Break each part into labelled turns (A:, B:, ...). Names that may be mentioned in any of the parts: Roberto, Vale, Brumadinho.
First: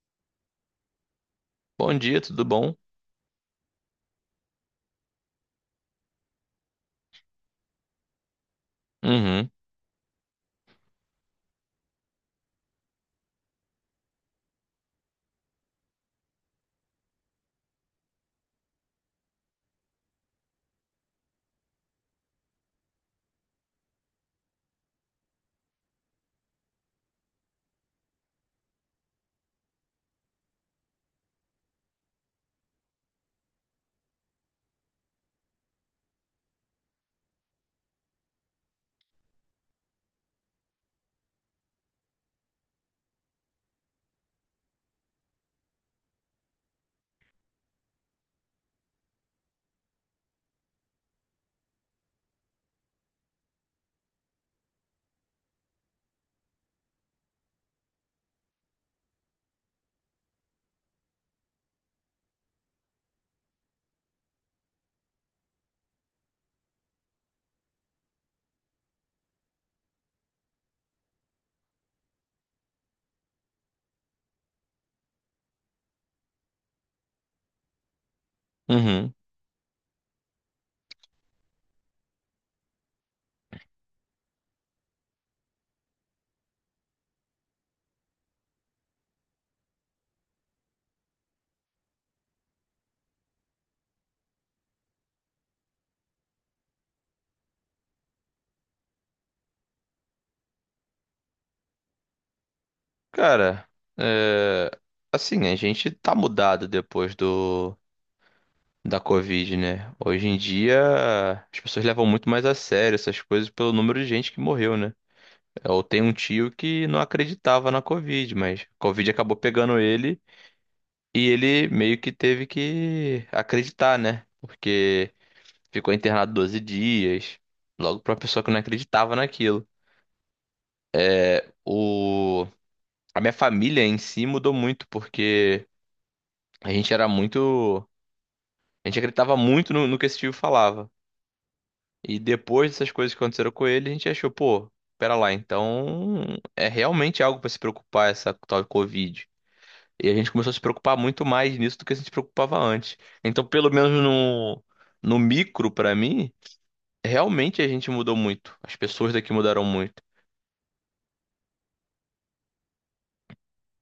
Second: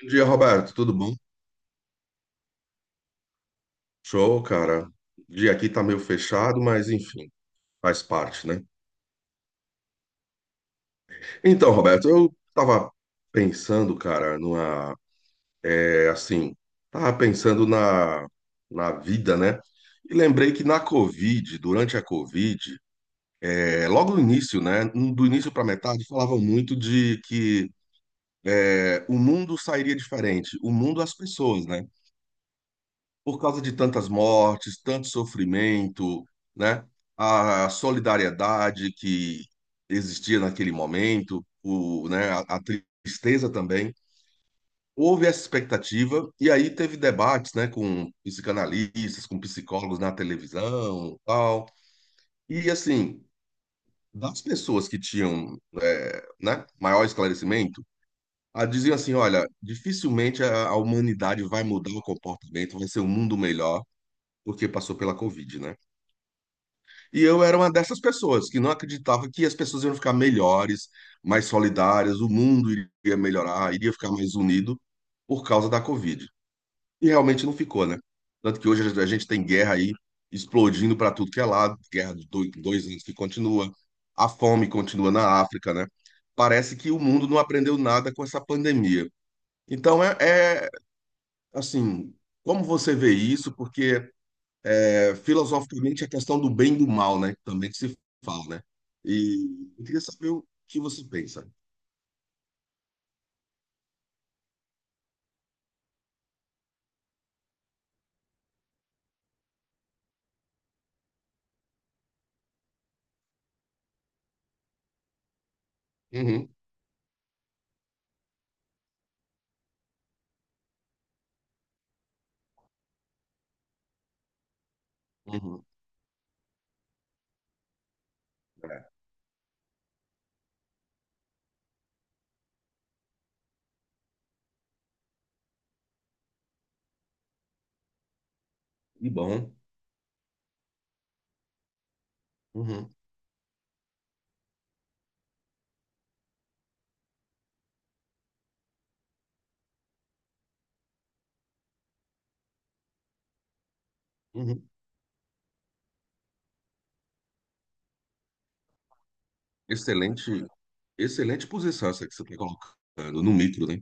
A: Bom dia, Roberto. Tudo bom?
B: Bom dia, tudo bom?
A: Show, cara. O dia aqui tá meio fechado, mas enfim, faz parte, né?
B: Uhum,
A: Então, Roberto, eu tava pensando, cara, numa, é assim, tava pensando na vida, né? E lembrei que na Covid, durante a Covid, logo no início, né? Do início pra metade, falavam muito de que o mundo sairia diferente, o mundo, as pessoas, né? Por causa de tantas mortes, tanto sofrimento, né? A solidariedade que existia naquele momento, né? A tristeza também. Houve essa expectativa e aí teve debates, né? Com psicanalistas, com psicólogos na televisão, tal. E assim, das pessoas que tinham, né? Maior esclarecimento diziam assim: olha, dificilmente a humanidade vai mudar o comportamento, vai ser um mundo melhor, porque passou pela Covid, né? E eu era uma dessas pessoas que não acreditava que as pessoas iam ficar melhores, mais solidárias, o mundo iria melhorar, iria ficar mais unido por causa da Covid. E realmente não ficou, né? Tanto que hoje a
B: uhum.
A: gente tem guerra aí explodindo para tudo que é lado, guerra de dois anos que continua, a fome continua na África, né? Parece que o mundo não aprendeu nada com essa pandemia. Então é assim, como você vê isso? Porque filosoficamente a questão do bem e do mal, né? Também que se fala, né? E eu queria saber o que você pensa.
B: Cara, é, assim, a gente tá mudado depois do da Covid, né? Hoje em dia, as pessoas levam muito mais a sério essas coisas pelo número de gente que morreu, né? Eu tenho um
A: Uhum,
B: tio que não acreditava na Covid, mas a Covid acabou pegando ele e ele meio que teve que acreditar, né? Porque
A: uhum.
B: ficou internado 12 dias, logo pra uma pessoa que não
A: É,
B: acreditava naquilo. O A minha família em si mudou muito, porque a gente era muito. A gente
A: e
B: acreditava
A: bom.
B: muito no que esse tio falava. E depois dessas
A: Uhum,
B: coisas que aconteceram com ele, a gente achou, pô, pera lá, então é realmente algo pra se preocupar essa tal de Covid. E a gente começou a se preocupar muito mais nisso do que a gente se preocupava antes. Então, pelo menos no,
A: uhum.
B: no micro, pra mim, realmente a gente mudou muito. As pessoas daqui mudaram muito.
A: Excelente, excelente posição essa que você está colocando no micro, né?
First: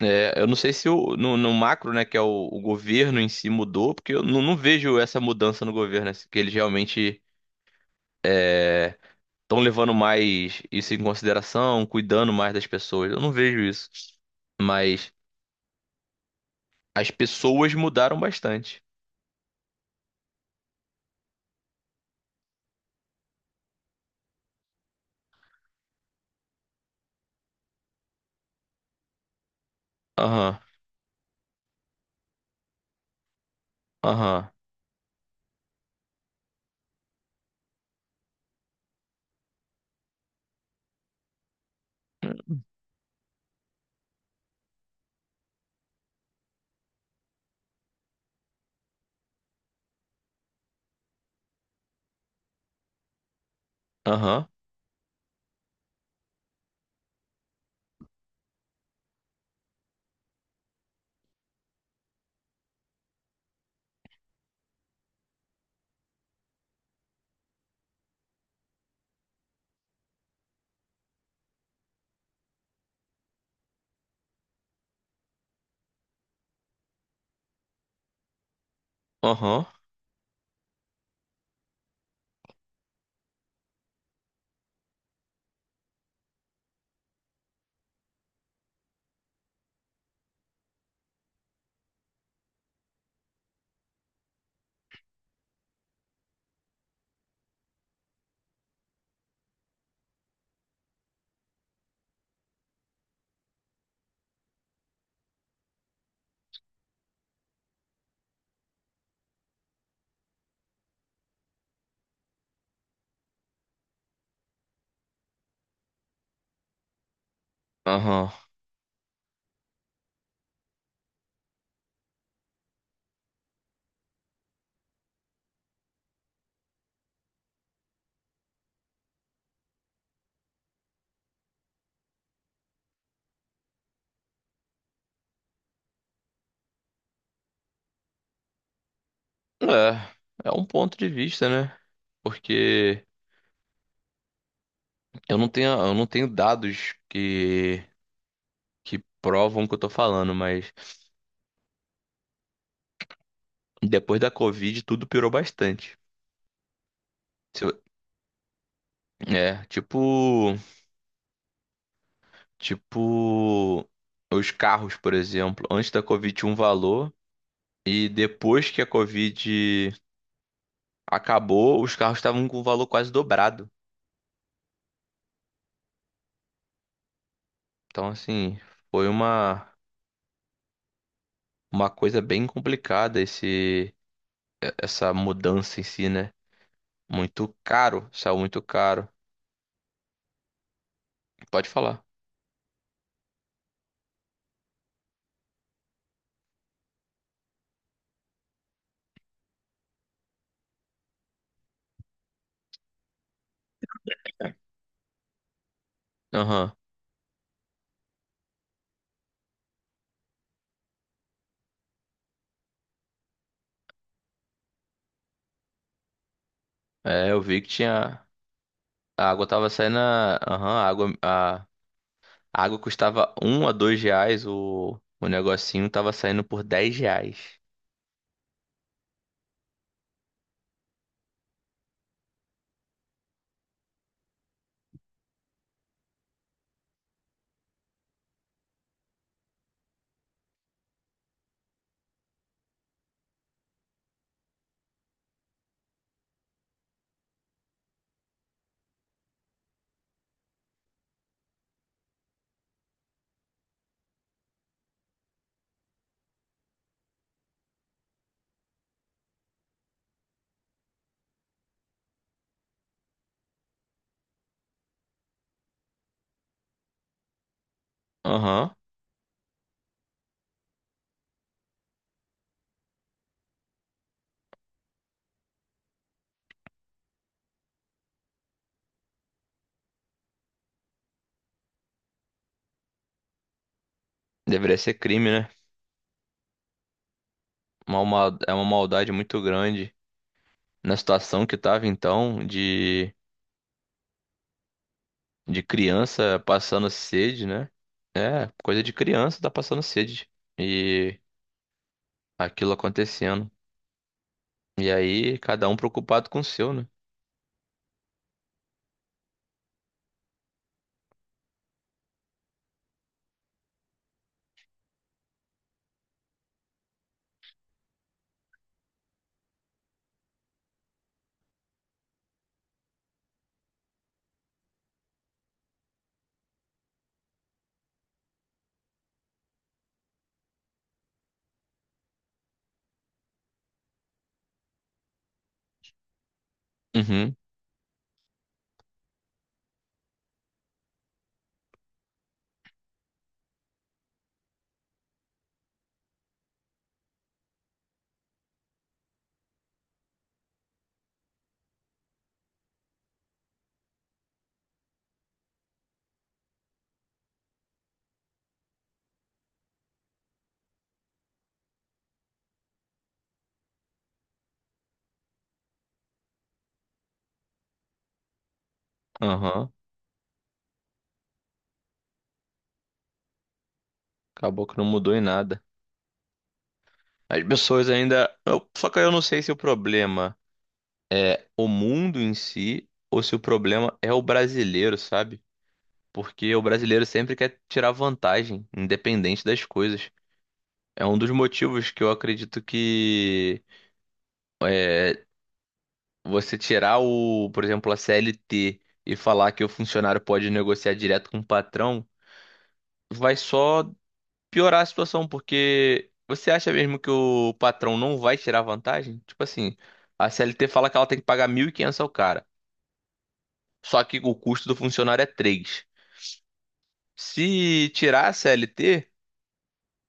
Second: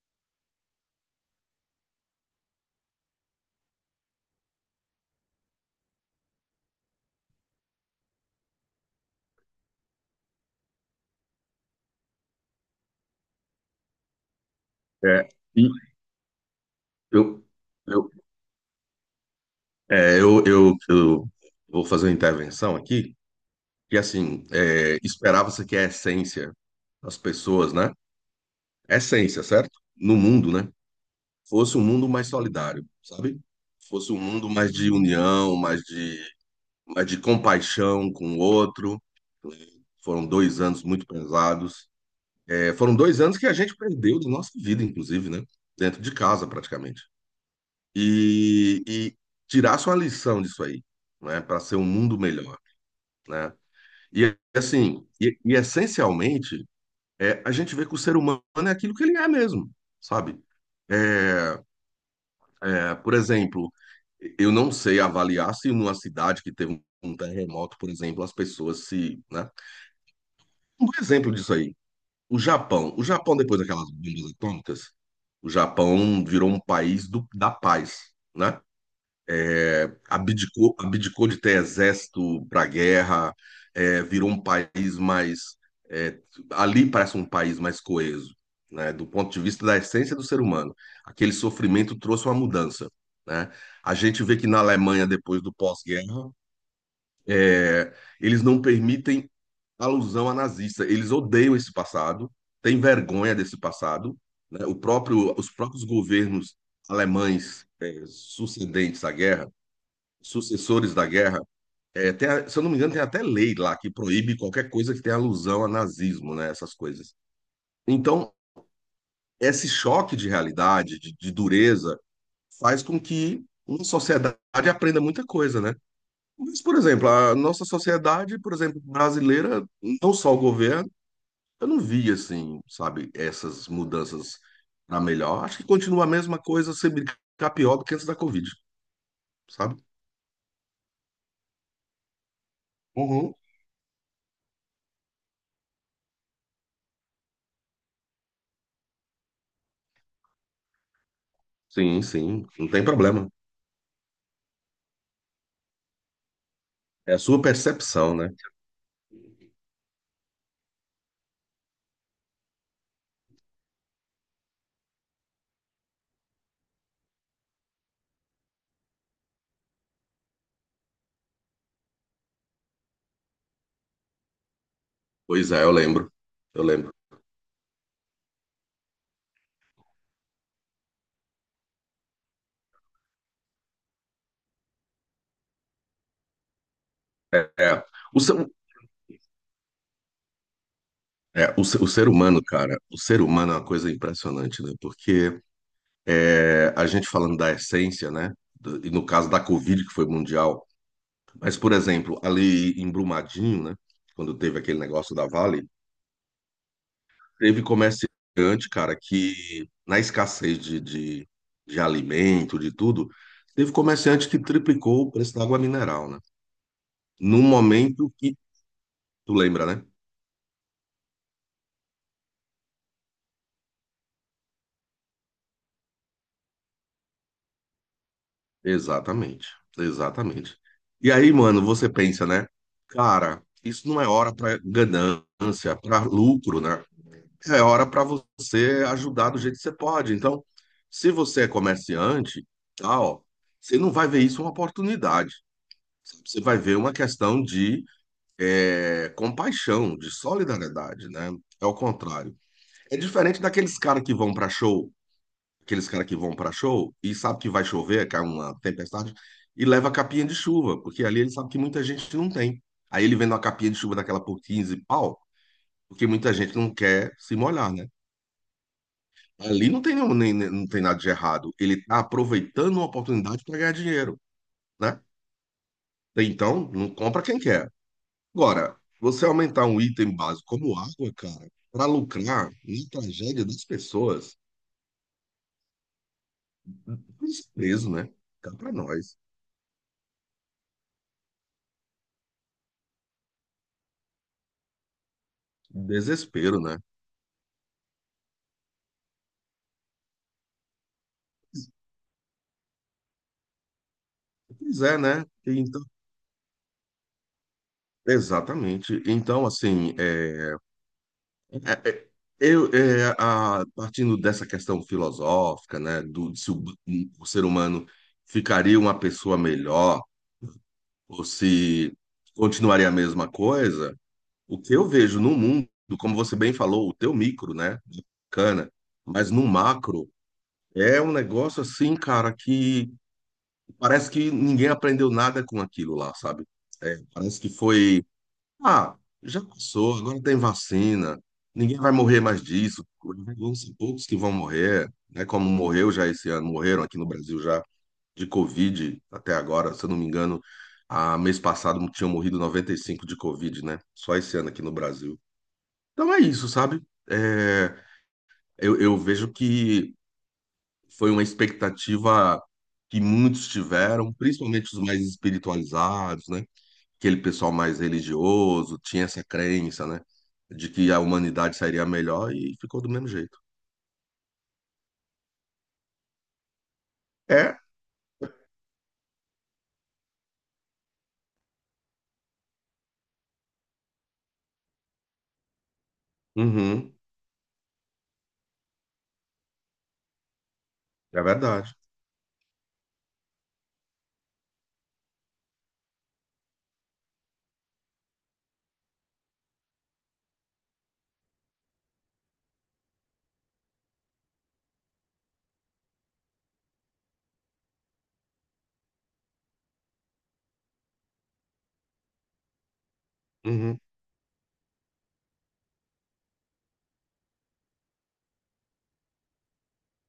B: É, eu não sei se o, no, no macro, né, que é o governo em si mudou, porque eu não vejo essa mudança no governo, né, que eles realmente estão levando mais isso em consideração, cuidando mais das pessoas. Eu não vejo isso. Mas
A: É, e
B: as
A: eu,
B: pessoas
A: eu,
B: mudaram bastante.
A: é, eu vou fazer uma intervenção aqui, que assim, esperava-se que a essência das pessoas, né? Essência, certo? No mundo,
B: Aham,
A: né? Fosse um mundo mais solidário, sabe? Fosse um
B: aham,
A: mundo mais de união, mais de compaixão com o outro. Foram 2 anos muito pesados. É, foram 2 anos que a gente perdeu de nossa vida, inclusive, né? Dentro de casa, praticamente. E tirasse uma lição disso aí, né? Para ser um mundo melhor, né? E
B: aham,
A: assim, e essencialmente, a gente vê que o ser humano é aquilo que ele é mesmo, sabe? É, por exemplo, eu não sei avaliar se numa cidade que teve um terremoto, por exemplo, as pessoas se, né? Um exemplo disso aí, o Japão. O Japão, depois daquelas bombas atômicas, o Japão virou um país do, da paz, né?
B: aham,
A: Abdicou, abdicou de ter exército para guerra, virou um país mais. é, ali parece um país mais coeso, né, do ponto de vista da essência do ser humano. Aquele sofrimento trouxe uma mudança. Né? A gente vê que na Alemanha, depois do pós-guerra, é, eles não permitem alusão a nazista, eles odeiam esse passado, têm vergonha desse passado. Né? O próprio, os próprios governos alemães, sucedentes à guerra sucessores da guerra, se eu não me engano, tem até lei lá que proíbe qualquer coisa que tenha alusão a nazismo, né? Essas coisas.
B: aham.
A: Então, esse choque de realidade, de dureza, faz com que uma sociedade aprenda muita coisa, né? Mas, por exemplo, a nossa sociedade, por exemplo, brasileira, não só o governo, eu não vi, assim, sabe, essas mudanças para melhor. Acho que continua a mesma coisa, se brincar pior do que antes da Covid, sabe?
B: É, é um ponto de vista, né? Porque
A: Uhum.
B: eu não tenho dados que provam o que eu tô falando, mas
A: Sim, sim, não tem problema.
B: depois da Covid, tudo piorou bastante.
A: É a sua
B: Se eu-
A: percepção, né?
B: É, tipo os carros, por exemplo. Antes da Covid tinha um valor e depois que a Covid acabou, os carros estavam com um valor quase dobrado.
A: Pois é, eu lembro. Eu lembro.
B: Então, assim, foi uma coisa bem complicada esse essa mudança em si, né? Muito
A: É,
B: caro,
A: o,
B: saiu
A: ser-
B: muito caro. Pode
A: o
B: falar.
A: ser humano, cara, o ser humano é uma coisa impressionante, né? Porque a gente falando da essência, né? E no caso da Covid, que foi mundial. Mas, por exemplo, ali em Brumadinho, né? Quando teve aquele negócio da Vale,
B: Aham.
A: teve comerciante, cara, que na escassez de alimento, de tudo, teve comerciante que triplicou o preço da água mineral, né?
B: É, eu
A: Num
B: vi que
A: momento
B: tinha
A: que,
B: a
A: tu
B: água
A: lembra,
B: tava
A: né?
B: saindo, aham, a água custava 1 a 2 reais, o negocinho tava saindo por 10 reais.
A: Exatamente, exatamente. E aí, mano, você pensa, né? Cara, isso não é hora para ganância, para lucro, né? É hora para você ajudar do jeito que você pode. Então, se você é comerciante, tá, ó, você não vai ver isso uma oportunidade. Você vai ver uma questão de compaixão, de solidariedade, né? É o contrário. É diferente daqueles caras que vão para show e sabe que vai chover, cai uma tempestade, e leva a capinha de chuva, porque ali ele sabe que muita gente não tem. Aí ele vende uma capinha de chuva daquela por 15 pau, porque muita gente não quer se molhar, né?
B: Aham.
A: Ali não tem, nenhum, nem, nem- não tem nada de errado. Ele está aproveitando uma oportunidade para ganhar dinheiro, né? Então, não compra quem quer. Agora, você aumentar um item básico como água, cara, para lucrar na tragédia das pessoas,
B: Deveria ser crime, né?
A: desprezo,
B: Uma
A: né?
B: mal- é
A: Cá
B: uma
A: para
B: maldade
A: nós.
B: muito grande. Na situação que tava então, de criança
A: Desespero, né?
B: passando sede, né? É, coisa de criança tá passando sede. E aquilo acontecendo.
A: Pois
B: E
A: é, né?
B: aí, cada um
A: Então,
B: preocupado com o seu, né?
A: exatamente. Então, assim, é- é- eu, a, partindo dessa questão filosófica, né, do, de, se o ser humano ficaria uma pessoa melhor ou se continuaria a mesma coisa, o que eu vejo no mundo, como você bem falou, o teu micro, né, bacana, mas no macro é um negócio assim, cara, que parece que ninguém aprendeu nada com aquilo lá, sabe? É,
B: Uhum,
A: parece que foi ah, já passou, agora tem vacina, ninguém vai morrer mais disso, vão ser poucos que vão morrer, né? Como morreu já esse ano, morreram aqui no Brasil já de Covid até agora, se eu não me engano, a mês passado tinham morrido 95 de Covid, né? Só esse ano aqui no Brasil. Então é isso, sabe? É, eu vejo que foi uma expectativa que muitos tiveram, principalmente os mais espiritualizados, né? Aquele pessoal mais religioso tinha essa
B: aham.
A: crença, né? De que a humanidade sairia melhor e ficou do mesmo jeito.
B: Acabou que não mudou em nada. As
A: É,
B: pessoas ainda. Só que eu não sei se o problema é o mundo em si ou se o problema é o brasileiro, sabe? Porque o
A: uhum,
B: brasileiro sempre quer tirar vantagem, independente das coisas. É um
A: é
B: dos
A: verdade.
B: motivos que eu acredito que é, você tirar por exemplo, a CLT e falar que o funcionário pode negociar direto com o patrão, vai só piorar a situação, porque você acha mesmo que o patrão não vai tirar vantagem? Tipo assim, a CLT fala que ela tem que pagar 1.500 ao cara,
A: Uhum,
B: só que o custo do funcionário é 3. Se tirar a CLT,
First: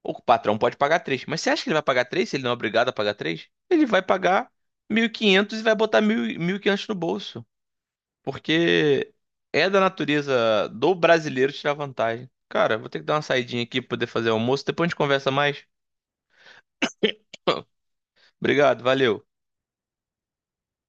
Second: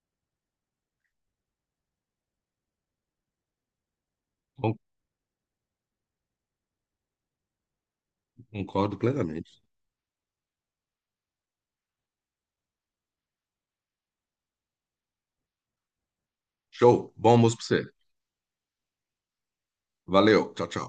B: o patrão pode pagar 3. Mas você acha que ele vai pagar 3, se ele não é obrigado a pagar 3. Ele vai pagar
A: con-
B: 1.500 e quinhentos e vai botar mil e quinhentos no bolso.
A: concordo
B: Porque
A: plenamente.
B: é da natureza do brasileiro tirar vantagem. Cara, vou ter que dar uma saidinha aqui pra poder fazer almoço. Depois a gente conversa mais.
A: Show, bom almoço pra você.
B: Obrigado, valeu.
A: Valeu, tchau, tchau.